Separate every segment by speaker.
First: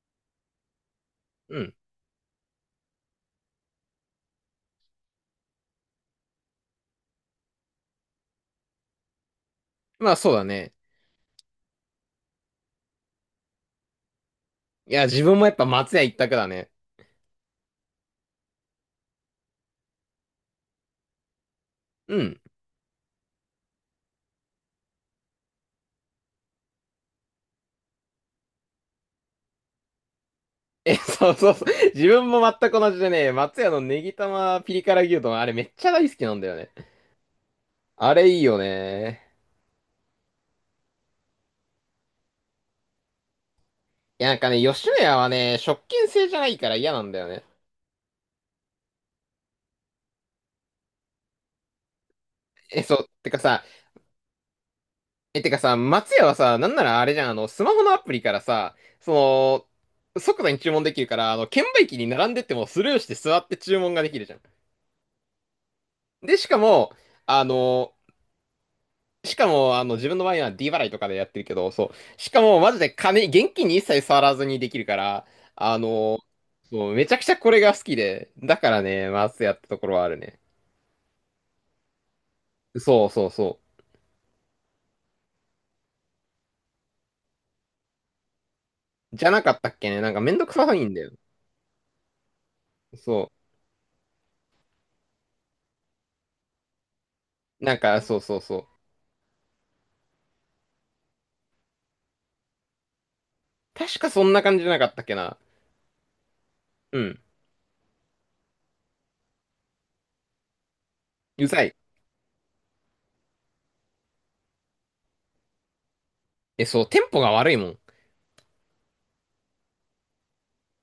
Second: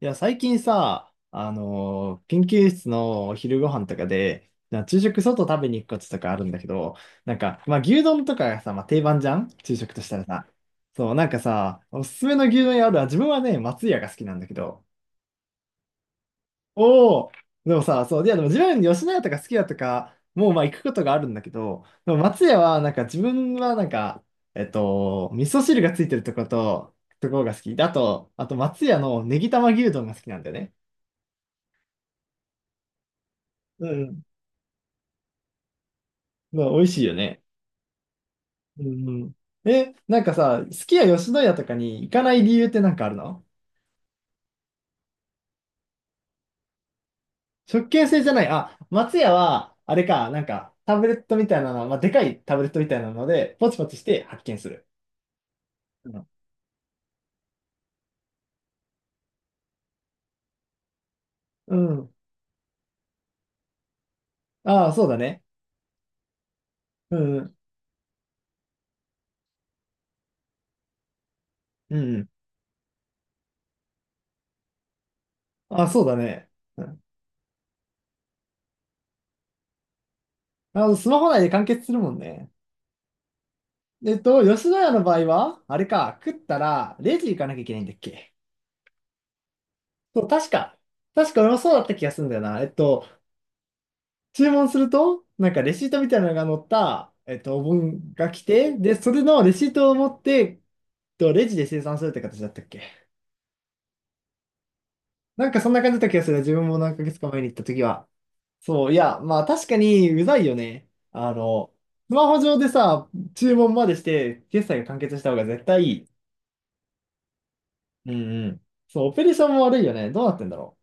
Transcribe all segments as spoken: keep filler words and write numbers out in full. Speaker 1: いや、最近さ、あ
Speaker 2: うん。
Speaker 1: のー研究室のお昼ご飯とかで、な昼食外食べに行くこととかあるんだけど、なんか、まあ、牛丼とかがさ、まあ、定番じゃん昼食とし
Speaker 2: まあ
Speaker 1: たら
Speaker 2: そうだ
Speaker 1: さ。
Speaker 2: ね。
Speaker 1: そう、なんかさ、おすすめの牛丼屋あるわ。自分はね、松屋が好きなんだけど。
Speaker 2: いや、自分もやっぱ松屋一択だね。
Speaker 1: おお、でもさ、そう、いや、でも自分吉野家とか好きだとか、もうまあ行くことがあるんだけど、で
Speaker 2: う
Speaker 1: も
Speaker 2: ん。
Speaker 1: 松屋はなんか自分はなんか、えっと、味噌汁がついてるとこと、ところが好き。だと、あと松屋のネギ玉牛丼が好きなんだよね。
Speaker 2: え、そうそうそう。自分も全く同じでね、松屋の
Speaker 1: う
Speaker 2: ネギ
Speaker 1: ん、
Speaker 2: 玉ピリ辛牛丼、あれめっちゃ大好きなんだよ
Speaker 1: まあ、
Speaker 2: ね。
Speaker 1: 美味しいよね。
Speaker 2: あれいいよ
Speaker 1: う
Speaker 2: ね。
Speaker 1: んうん。え、なんかさ、すき家吉野家とかに行かない理由ってなんかあるの？
Speaker 2: いや、なんかね、吉野家はね、食券制じゃないから嫌なんだよね。
Speaker 1: 食券制じゃない。あ、松屋は、あれか、なんか、タブレットみたいなの、まあ、でかいタブレット
Speaker 2: え、
Speaker 1: み
Speaker 2: そ
Speaker 1: たい
Speaker 2: う。
Speaker 1: なの
Speaker 2: てか
Speaker 1: で、
Speaker 2: さ、
Speaker 1: ポチポチして発見する。
Speaker 2: え、てかさ、
Speaker 1: う
Speaker 2: 松屋
Speaker 1: ん。
Speaker 2: はさ、なんならあれじゃん、あの、スマホのアプリからさ、その、即座に注文できるから、あの、券
Speaker 1: う
Speaker 2: 売機に
Speaker 1: ん。
Speaker 2: 並んでってもスルーして座って注文ができるじゃん。
Speaker 1: ああ、そうだね。
Speaker 2: で、しかも、
Speaker 1: うんう
Speaker 2: あ
Speaker 1: ん。
Speaker 2: のしかも、あの、自分の場合は D 払いとかでやってるけど、そ
Speaker 1: うんう
Speaker 2: う。
Speaker 1: ん。
Speaker 2: しかも、マジで金、現金に一切触らずにできるから、あ
Speaker 1: ああ、そうだ
Speaker 2: の、
Speaker 1: ね。う
Speaker 2: そう、
Speaker 1: ん。
Speaker 2: めちゃくちゃこれが好きで、だからね、マスやったところはあるね。
Speaker 1: あの、スマホ内で完結するもんね。
Speaker 2: そうそうそ
Speaker 1: えっと、吉野家の場合は、あれか、食ったら、レジ行かなきゃいけないんだっけ？
Speaker 2: う。じゃなかったっけね。なんか
Speaker 1: そう、
Speaker 2: めんど
Speaker 1: 確
Speaker 2: くさ
Speaker 1: か。
Speaker 2: いんだよ。
Speaker 1: 確か俺もそうだった気がするんだよな。えっと、
Speaker 2: そ
Speaker 1: 注文すると、なんかレシートみたいなのが載った、えっと、お
Speaker 2: う。なんか、
Speaker 1: 盆
Speaker 2: そう
Speaker 1: が
Speaker 2: そう
Speaker 1: 来
Speaker 2: そう。
Speaker 1: て、で、それのレシートを持って、えっと、レジで生産するって形だったっけ？
Speaker 2: 確かそんな感じじゃなかったっけな。
Speaker 1: なんかそんな感じだった気がする。自分も何
Speaker 2: う
Speaker 1: ヶ月
Speaker 2: ん。
Speaker 1: か前に行った時は。そう、いや、まあ確かにうざいよね。あ
Speaker 2: うざ
Speaker 1: の、
Speaker 2: い。
Speaker 1: スマホ上でさ、注文までして、決済が完結した方が絶対いい。
Speaker 2: え、そう、テンポが悪いもん。
Speaker 1: うんうん。そう、オペレーションも悪いよね。どうなってんだろ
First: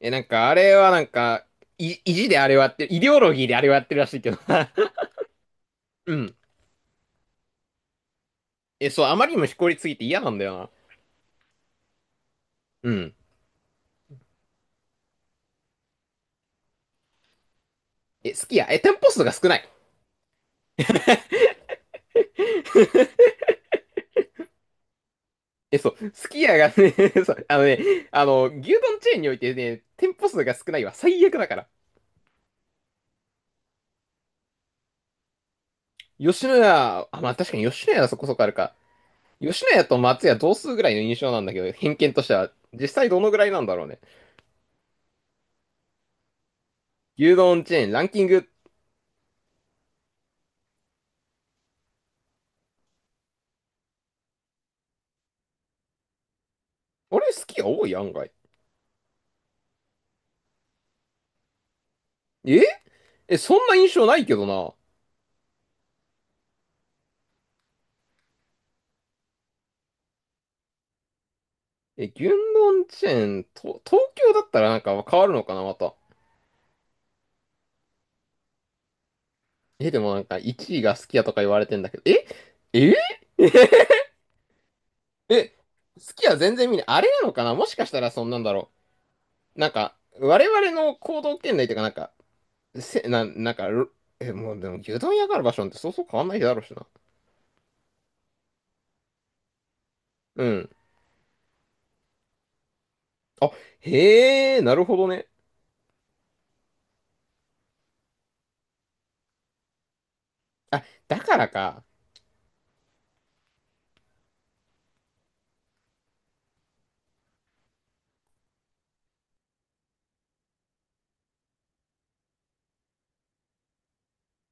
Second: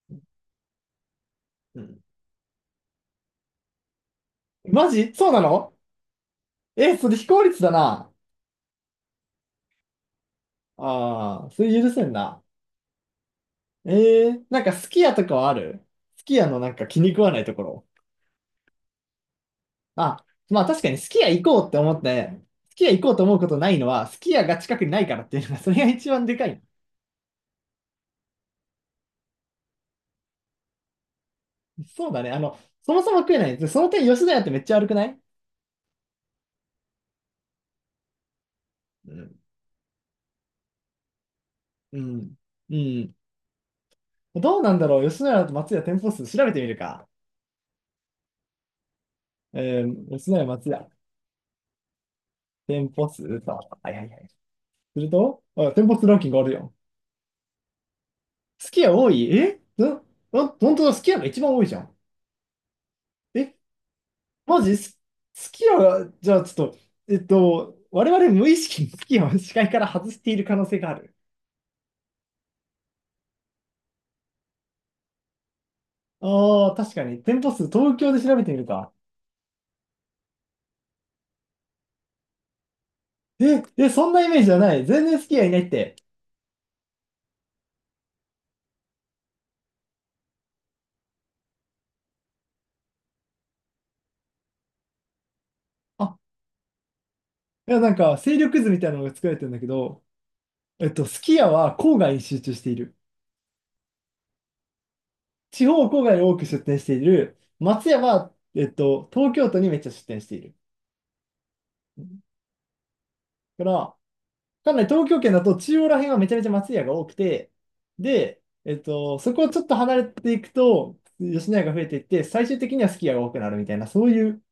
Speaker 2: え、なんか、あれはなんか、
Speaker 1: う。う
Speaker 2: い、
Speaker 1: ん。
Speaker 2: 意地であれをやってる、イデオロギーであれをやってるらしいけど。
Speaker 1: マジそうなの？
Speaker 2: うん。
Speaker 1: え、それ非効率だな。
Speaker 2: え、そう、あまりにもしこりすぎて嫌なんだよな。
Speaker 1: ああ、それ許せんな。
Speaker 2: うん。
Speaker 1: ええ、なんかすき家とかはある？すき家のなんか気に食わないところ。
Speaker 2: え、すき家、え、店舗数が少ない。
Speaker 1: あ、まあ確かにすき家行こうって思って、すき家行こうと思うことないのは、すき家が近くにないからっていうのが、それ
Speaker 2: え、
Speaker 1: が
Speaker 2: そ
Speaker 1: 一
Speaker 2: う、
Speaker 1: 番
Speaker 2: す
Speaker 1: で
Speaker 2: き
Speaker 1: か
Speaker 2: 家
Speaker 1: い。
Speaker 2: がね そう、あのね、あの、牛丼チェーンにおいてね、店舗数が少ないは最悪だから。
Speaker 1: そうだね。あの、そもそも食えない。でその点、吉野家ってめっちゃ悪くない？
Speaker 2: 吉野家、あ、まあ確かに吉野家はそこそこあるか。
Speaker 1: うん。
Speaker 2: 吉野家と松屋同数ぐらいの印象なんだけど、偏
Speaker 1: う
Speaker 2: 見として
Speaker 1: ん。
Speaker 2: は、
Speaker 1: う
Speaker 2: 実際
Speaker 1: ん。
Speaker 2: どのぐらいなんだろうね。
Speaker 1: どうなんだろう。吉野家と松屋店舗数調べてみるか。
Speaker 2: 牛丼チェーン、ランキング。
Speaker 1: えー、吉野家松屋店舗数と。はいはいはい。すると、あ、店舗数ランキングあるよ。
Speaker 2: あれ、スき家多い案外。
Speaker 1: すき家多い、えんん本当だ、すき家が一番多いじゃん。
Speaker 2: ええ、そ
Speaker 1: え、
Speaker 2: んな印象ないけど
Speaker 1: マ
Speaker 2: な。
Speaker 1: ジす、好きは、じゃあちょっと、えっと、我々無意識に好きを視界から外している可能性がある。
Speaker 2: え、牛丼チェーン、と、東京だったらなんか変わるのかな、また。
Speaker 1: ああ、確かに。店舗数、東京で調べてみるか。
Speaker 2: え、でもなんかいちいがスきヤとか言われてんだけど、えええ
Speaker 1: え、
Speaker 2: え
Speaker 1: え、そんなイメージじゃない。全然好き家い
Speaker 2: え、
Speaker 1: ないって。
Speaker 2: 好きは全然見ない。あれなのかなもしかしたらそんなんだろう。なんか、我々の行動圏内というか、なんか、せ、な、なんか、ろえ、もうでも牛丼屋がある場所なんてそうそう
Speaker 1: あ、
Speaker 2: 変わんないだろうしな。
Speaker 1: いや、なんか、勢力図みたいなのが作られてるんだけど、
Speaker 2: うん。
Speaker 1: えっと、すき家は郊外に集中している。
Speaker 2: あ、へえ、なるほどね。
Speaker 1: 地方郊外に多く出店している。松屋は、えっと、東京都にめっちゃ出店している。
Speaker 2: あ、だからか。
Speaker 1: だから、かんない東京圏だと中央ら辺はめちゃめちゃ松屋が多くて、で、えっと、そこをちょっと離れていくと、吉野家が増えていって、最終的にはすき家が多くなるみたいな、そういう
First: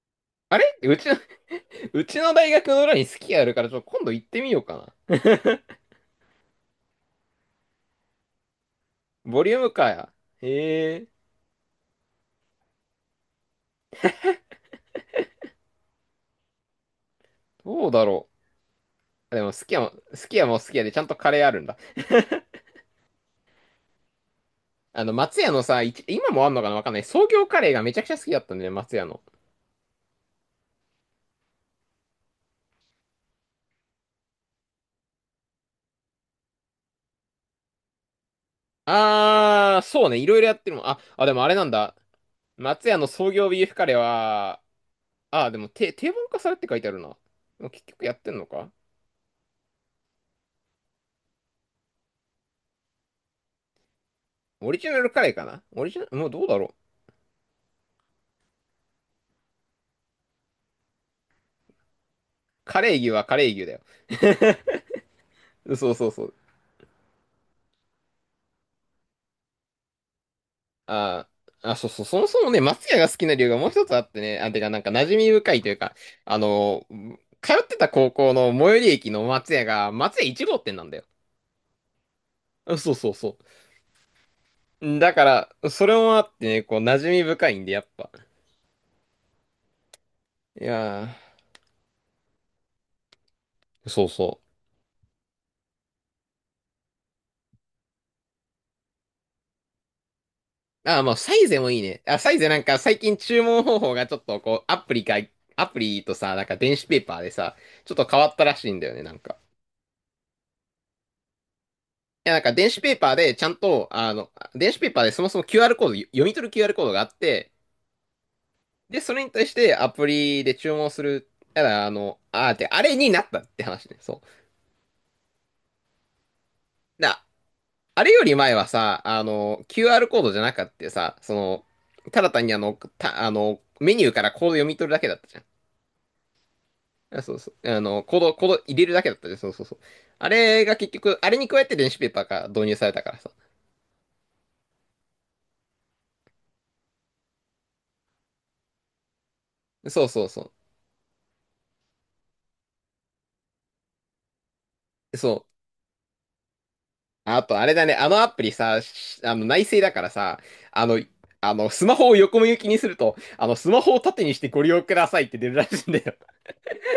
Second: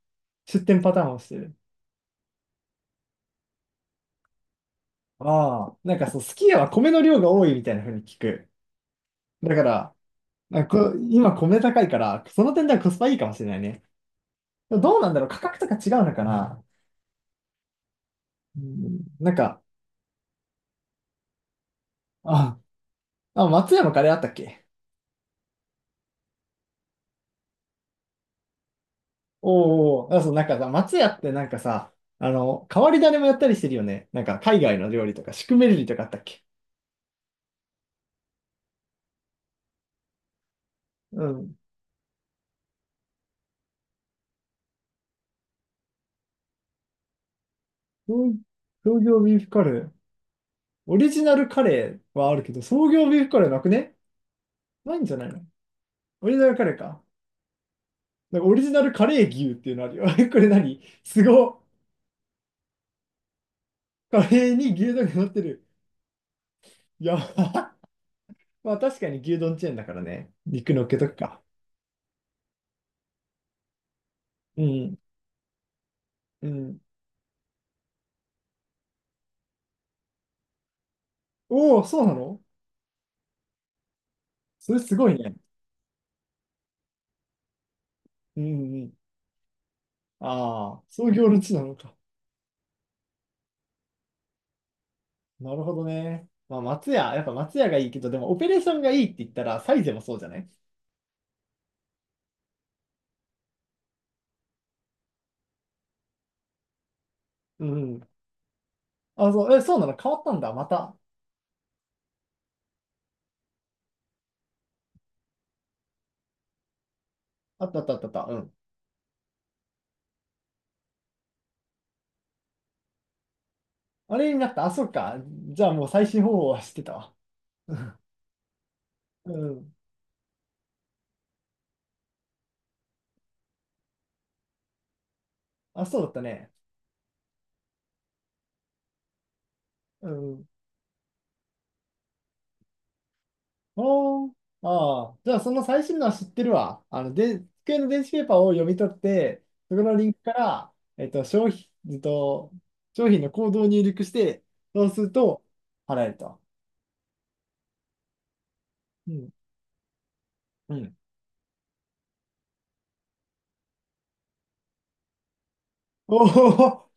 Speaker 2: あ
Speaker 1: 出
Speaker 2: れ
Speaker 1: 店パ
Speaker 2: う
Speaker 1: ター
Speaker 2: ち
Speaker 1: ン
Speaker 2: の、
Speaker 1: をして る。
Speaker 2: うちの大学の裏に好きあるから、ちょっと今度行ってみようかな。
Speaker 1: ああ、なんかそう、すき家は米の量が多いみたいな風に聞く。
Speaker 2: ボリ
Speaker 1: だ
Speaker 2: ュー
Speaker 1: か
Speaker 2: ムか
Speaker 1: ら、
Speaker 2: や。
Speaker 1: あ
Speaker 2: へ
Speaker 1: こ、
Speaker 2: え、
Speaker 1: 今米高いから、その点ではコスパいいかもしれないね。でもどうなんだろう、価格とか違うのかな。
Speaker 2: どうだろ
Speaker 1: うん、な
Speaker 2: う。
Speaker 1: ん
Speaker 2: でも、
Speaker 1: か、
Speaker 2: すき家も、すき家もすき家でちゃんとカレーあるんだ。
Speaker 1: あ、あ、松山カレーあったっけ？
Speaker 2: あの、松屋のさ、いち今もあんのかなわかんない。創業カレーがめちゃくちゃ好きだったんだよね、松屋の。
Speaker 1: おお、あ、そう、なんかさ、松屋ってなんかさ、あの、変わり種もやったりしてるよね。なんか海外の料理とか、シュクメルリとかあったっけ？
Speaker 2: あー、そうね。いろいろやってるもん。あ、
Speaker 1: う
Speaker 2: あ、でもあれ
Speaker 1: ん。
Speaker 2: なんだ。松屋の創業ビーフカレーは、あー、でも定定番化されって書いてあるな。でも結局やって
Speaker 1: 創
Speaker 2: んのか
Speaker 1: 創業ビーフカレー。オリジナルカレーはあるけど、創業ビーフカレーなくね？
Speaker 2: オリジ
Speaker 1: な
Speaker 2: ナ
Speaker 1: いん
Speaker 2: ル
Speaker 1: じゃ
Speaker 2: カ
Speaker 1: な
Speaker 2: レ
Speaker 1: い
Speaker 2: ー
Speaker 1: の？
Speaker 2: かなオリジナル、も
Speaker 1: オ
Speaker 2: う
Speaker 1: リジ
Speaker 2: どう
Speaker 1: ナル
Speaker 2: だ
Speaker 1: カ
Speaker 2: ろ
Speaker 1: レ
Speaker 2: う。
Speaker 1: ーか。なんかオリジナルカレー牛っていうのあるよ。これ何？すごっ。
Speaker 2: カレー牛はカレー牛だよ。
Speaker 1: カレーに牛丼が乗ってる。
Speaker 2: そうそうそう。
Speaker 1: いやば、まあ確かに牛丼チェーンだからね。肉乗っけとく
Speaker 2: あ
Speaker 1: か。
Speaker 2: ー、あ、そうそう。そもそもね、松屋が好きな理由がもう一つあってね。あ、て
Speaker 1: う
Speaker 2: か、なんか
Speaker 1: ん。
Speaker 2: 馴染み深いというか、あ
Speaker 1: うん。
Speaker 2: の、通ってた高校の最寄り駅の松屋が、松屋いち号店なんだよ。
Speaker 1: おお、そうなの？
Speaker 2: あそうそうそ
Speaker 1: それす
Speaker 2: う。
Speaker 1: ご
Speaker 2: だ
Speaker 1: いね。
Speaker 2: から、それもあってね、こう、馴染み深いんで、やっぱ。
Speaker 1: うんうん。
Speaker 2: い
Speaker 1: ああ、そう
Speaker 2: や
Speaker 1: いう行列なのか。
Speaker 2: ー、そうそ
Speaker 1: なるほどね。まあ、松屋、やっぱ松屋がいいけど、でもオペレーションがいいって言ったら、サイゼもそうじゃない？
Speaker 2: う。あー、まあ、サイゼもいいね。あ、サイゼなんか最近注文方法がちょっとこう、アプリか、アプリとさ、なんか電子ペーパーでさ、
Speaker 1: う
Speaker 2: ちょっと
Speaker 1: ん。
Speaker 2: 変わったらしいんだよね、なん
Speaker 1: あ、
Speaker 2: か。
Speaker 1: そう、え、そうなの？変わったんだ。また。
Speaker 2: いや、なんか電子ペーパーでちゃんと、あの、電子ペーパーでそもそも キューアール コード、読み取る キューアール コードがあって、
Speaker 1: あったあったあったあった。うん。
Speaker 2: で、それに対してアプリで注文する。ただ、あの、あーって、あれになったって話ね、
Speaker 1: あ
Speaker 2: そ
Speaker 1: れになった。あ、そっか。じゃあもう最新方法は知ってた
Speaker 2: う。
Speaker 1: わ。
Speaker 2: だ、
Speaker 1: うん。
Speaker 2: あれより前はさ、あ
Speaker 1: う
Speaker 2: の、
Speaker 1: ん、
Speaker 2: キューアール コードじゃなかったさ、その、ただ単にあの、た、あの、メニューからコード読み取るだけだったじゃん。
Speaker 1: あ、そうだったね。
Speaker 2: あ、そうそう。あの、コード、コード入れるだけだったね。そうそうそう。
Speaker 1: う
Speaker 2: あ
Speaker 1: ん。
Speaker 2: れが結局、あれに加えて電子ペーパーが導入されたからさ。
Speaker 1: おー。ああ、じゃあその最新のは知ってるわ。あの、で、机の電子ペーパーを読み取って、そこの
Speaker 2: そ
Speaker 1: リ
Speaker 2: う
Speaker 1: ンク
Speaker 2: そう
Speaker 1: か
Speaker 2: そ
Speaker 1: ら、えっと、商品、えっと、商品のコードを入力して、そうする
Speaker 2: う。そ
Speaker 1: と
Speaker 2: う。
Speaker 1: 払えると。
Speaker 2: あと、あれだね。あのアプリさ、
Speaker 1: う
Speaker 2: し
Speaker 1: ん。
Speaker 2: あの、内製だからさ、
Speaker 1: う
Speaker 2: あ
Speaker 1: ん。
Speaker 2: の、あの、スマホを横向きにすると、あの、スマホを縦にしてご利用くださいって出るらしいんだよ。
Speaker 1: おお、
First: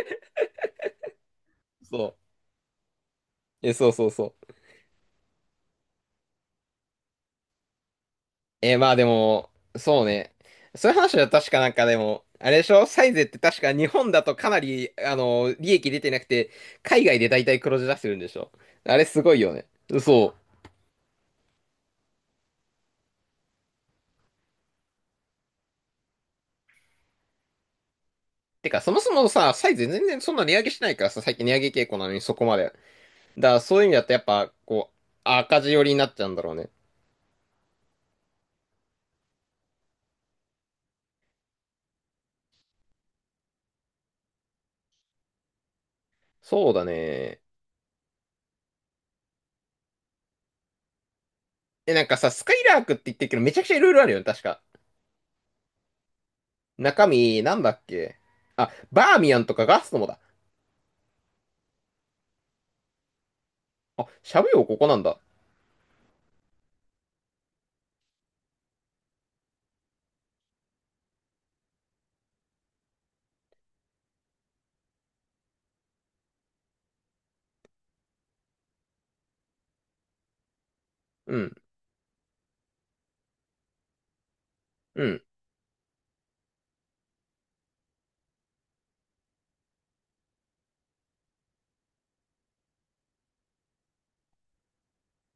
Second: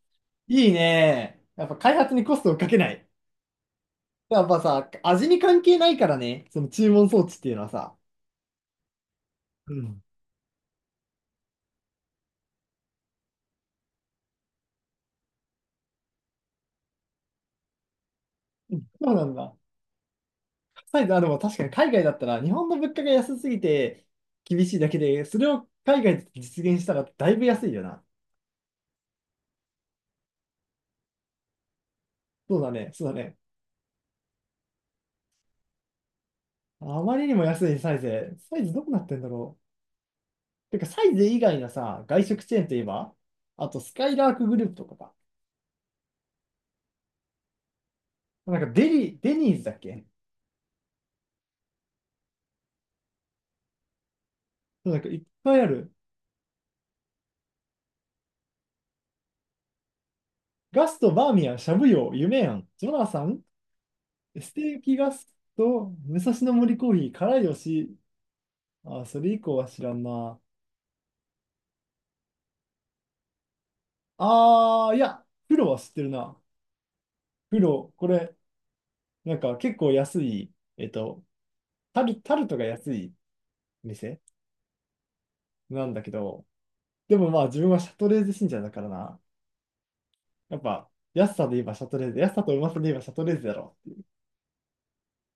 Speaker 1: いいね。やっぱ開発
Speaker 2: そ
Speaker 1: にコストをかけない。
Speaker 2: う。え、そうそうそ
Speaker 1: やっ
Speaker 2: う。
Speaker 1: ぱさ、味に関係ないからね、その注文装置っていうのはさ。
Speaker 2: えー、まあでも、
Speaker 1: うん。
Speaker 2: そうね。そういう話は確かなんかでも、あれでしょサイゼって確か日本だとかなり、あの、利益出てなくて、海外で大体黒字出してるんでしょ
Speaker 1: うん、
Speaker 2: あれ
Speaker 1: そう
Speaker 2: す
Speaker 1: なん
Speaker 2: ごいよ
Speaker 1: だ。
Speaker 2: ね。そう。
Speaker 1: サイズ、あ、でも確かに海外だったら、日本の物価が安すぎて厳しいだけで、それを海外で実現したらだいぶ安いよな。
Speaker 2: てか、そもそもさ、サイゼ全然そんな値上げしないからさ、最近値上げ傾向なのにそこま
Speaker 1: そう
Speaker 2: で。
Speaker 1: だね、そうだね。
Speaker 2: だからそういう意味だとやっぱ、こう、赤字寄りになっちゃうんだろうね。
Speaker 1: あまりにも安いサイズ。サイズどうなってんだろう。てか、サイズ以外のさ、外食チェーンといえば、あとスカイラークグループとかか。
Speaker 2: そうだね。
Speaker 1: なんかデリ、デニーズだっけ？
Speaker 2: え、なんかさ、スカイラークって言ってるけど、めちゃくちゃいろいろあるよね、確か。
Speaker 1: そう、なんかいっぱいある。
Speaker 2: 中身、なんだっけあ、バーミヤンとかガストもだ。
Speaker 1: ガスト、バーミヤン、しゃぶよ、夢庵ジョナサン、
Speaker 2: あ、しゃぶ
Speaker 1: ス
Speaker 2: よ、
Speaker 1: テ
Speaker 2: こ
Speaker 1: ー
Speaker 2: こな
Speaker 1: キ
Speaker 2: ん
Speaker 1: ガ
Speaker 2: だ。
Speaker 1: スト、武蔵野森コーヒー、辛いよし。あ、それ以降は知らんな。ああ、いや、プロは知ってるな。プロ、これ、なんか結構安い、えっと、
Speaker 2: うん。
Speaker 1: タル、タルトが安い店
Speaker 2: うん。
Speaker 1: なんだけど、でもまあ自分はシャトレーゼ信者だからな。やっぱ、安さで言えばシャトレーゼ、安さとうまさで言えばシャトレーゼだろ。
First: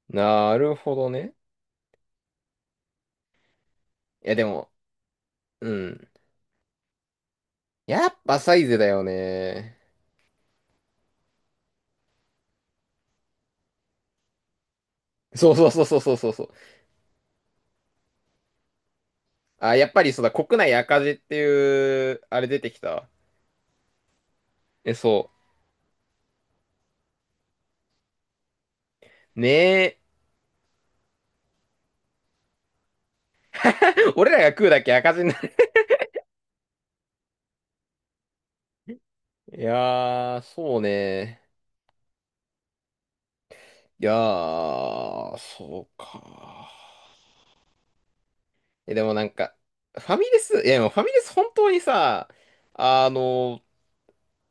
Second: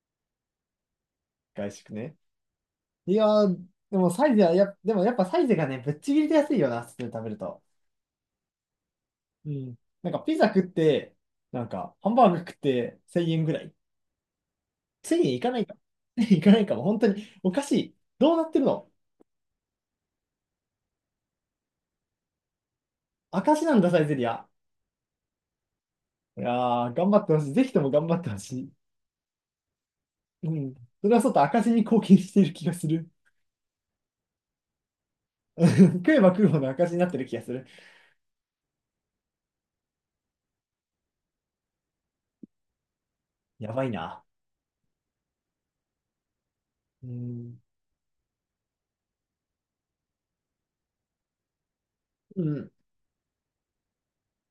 Speaker 2: なるほどね。
Speaker 1: 外食ね。いやー、でもサ
Speaker 2: い
Speaker 1: イ
Speaker 2: や、
Speaker 1: ゼ
Speaker 2: で
Speaker 1: は
Speaker 2: も、
Speaker 1: や、でもやっぱサイゼが
Speaker 2: う
Speaker 1: ね、ぶっ
Speaker 2: ん。
Speaker 1: ちぎりで安いよな、普通に食べると。
Speaker 2: やっぱサイズだよ
Speaker 1: うん。
Speaker 2: ね。
Speaker 1: なんかピザ食って、なんかハンバーグ食ってせんえんぐらい。せんえんいか
Speaker 2: そう
Speaker 1: ない
Speaker 2: そう
Speaker 1: か。
Speaker 2: そうそうそう そう
Speaker 1: い
Speaker 2: そう。
Speaker 1: かないかも、本当におかしい。どうなってるの？
Speaker 2: あ、やっぱりそうだ、国内赤字っていう、あれ出てきたわ。
Speaker 1: 明石なんだ、サイゼリア。
Speaker 2: え、そ
Speaker 1: いやー、頑張ってほしい。ぜひとも頑張ってほしい。
Speaker 2: う。ねえ。
Speaker 1: うん。それはそうと赤字に貢献している気がする。
Speaker 2: 俺らが食うだけ赤字になる。
Speaker 1: 食えば食うほど赤字になってる気がする。
Speaker 2: いやー、そうね。
Speaker 1: やばい
Speaker 2: いや
Speaker 1: な。
Speaker 2: ー、そうか。
Speaker 1: うん。
Speaker 2: え、でもなんか、ファミレス、いや、でもファミレス本当にさ、
Speaker 1: うん。
Speaker 2: あの、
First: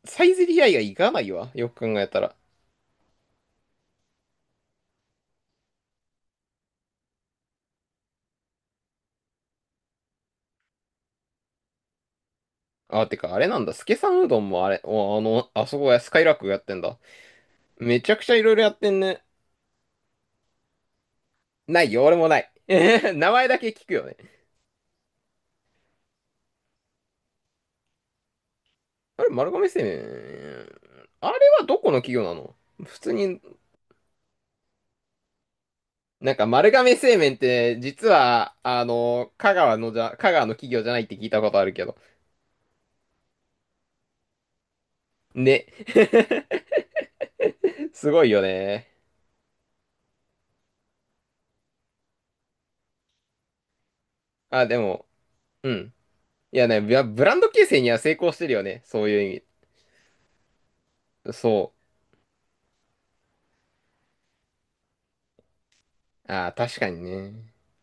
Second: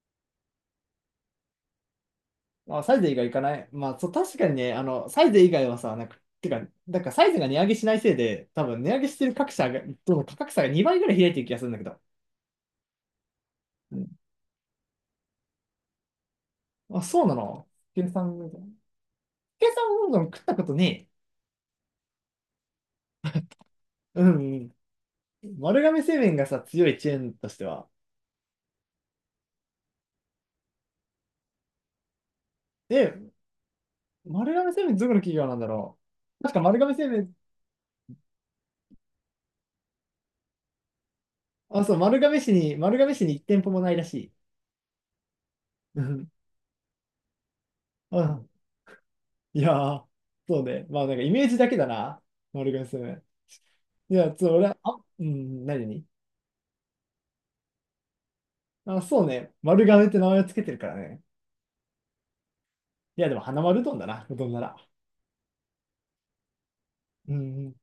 Speaker 2: サイゼリヤ以外行かないわ。よく考えたら。
Speaker 1: まあ、サイゼ以外行かない。まあ、そう、確かにね、あの、サイゼ以外はさ、なんか、てか、なんかサイゼが値上げしないせいで、多分値上げしてる各社が、どの価格差がにばいぐらい開いてる気がするんだけど。
Speaker 2: あ、てか、あれなんだ。ス
Speaker 1: う
Speaker 2: ケさ
Speaker 1: ん。
Speaker 2: んうどんもあれ、おあの、あそこや、スカイラークやってんだ。
Speaker 1: あ、そうなの？
Speaker 2: め
Speaker 1: 計
Speaker 2: ちゃくちゃ
Speaker 1: 算、
Speaker 2: いろいろやってんね。
Speaker 1: 計算うどん食ったことね
Speaker 2: ないよ、俺もない。えへへ名前だけ聞くよね。
Speaker 1: え。うんうん。丸亀製麺がさ、強いチェーンとしては。
Speaker 2: あれ、丸亀製麺。あれはどこの企業なの普通
Speaker 1: で、
Speaker 2: に、
Speaker 1: 丸亀製麺どこの企業なんだろ
Speaker 2: なん
Speaker 1: う。
Speaker 2: か
Speaker 1: 確か
Speaker 2: 丸
Speaker 1: 丸亀
Speaker 2: 亀
Speaker 1: 製
Speaker 2: 製麺
Speaker 1: 麺、
Speaker 2: って、実は、あの、香川のじゃ、香川の企業じゃないって聞いたことある
Speaker 1: あ、
Speaker 2: け
Speaker 1: そ
Speaker 2: ど。
Speaker 1: う、丸亀市に、丸亀市にいっ店舗もないらしい。
Speaker 2: ね。
Speaker 1: うん
Speaker 2: す
Speaker 1: う
Speaker 2: ごいよ
Speaker 1: ん。
Speaker 2: ね。
Speaker 1: いやー、そうね。まあなんかイメージだけだな。丸亀製麺。いや、そう、俺
Speaker 2: あ、
Speaker 1: は、
Speaker 2: で
Speaker 1: あ、
Speaker 2: も、
Speaker 1: うん、
Speaker 2: う
Speaker 1: 何
Speaker 2: ん。
Speaker 1: に。
Speaker 2: いやね、ブラブランド形成には成功してるよね。
Speaker 1: あ、
Speaker 2: そう
Speaker 1: そう
Speaker 2: いう意
Speaker 1: ね。丸亀って名前をつけてるからね。
Speaker 2: 味。そ
Speaker 1: いや、でも花丸うどんだな、うどんなら。
Speaker 2: う。あー、確かに
Speaker 1: うん
Speaker 2: ね。
Speaker 1: うん。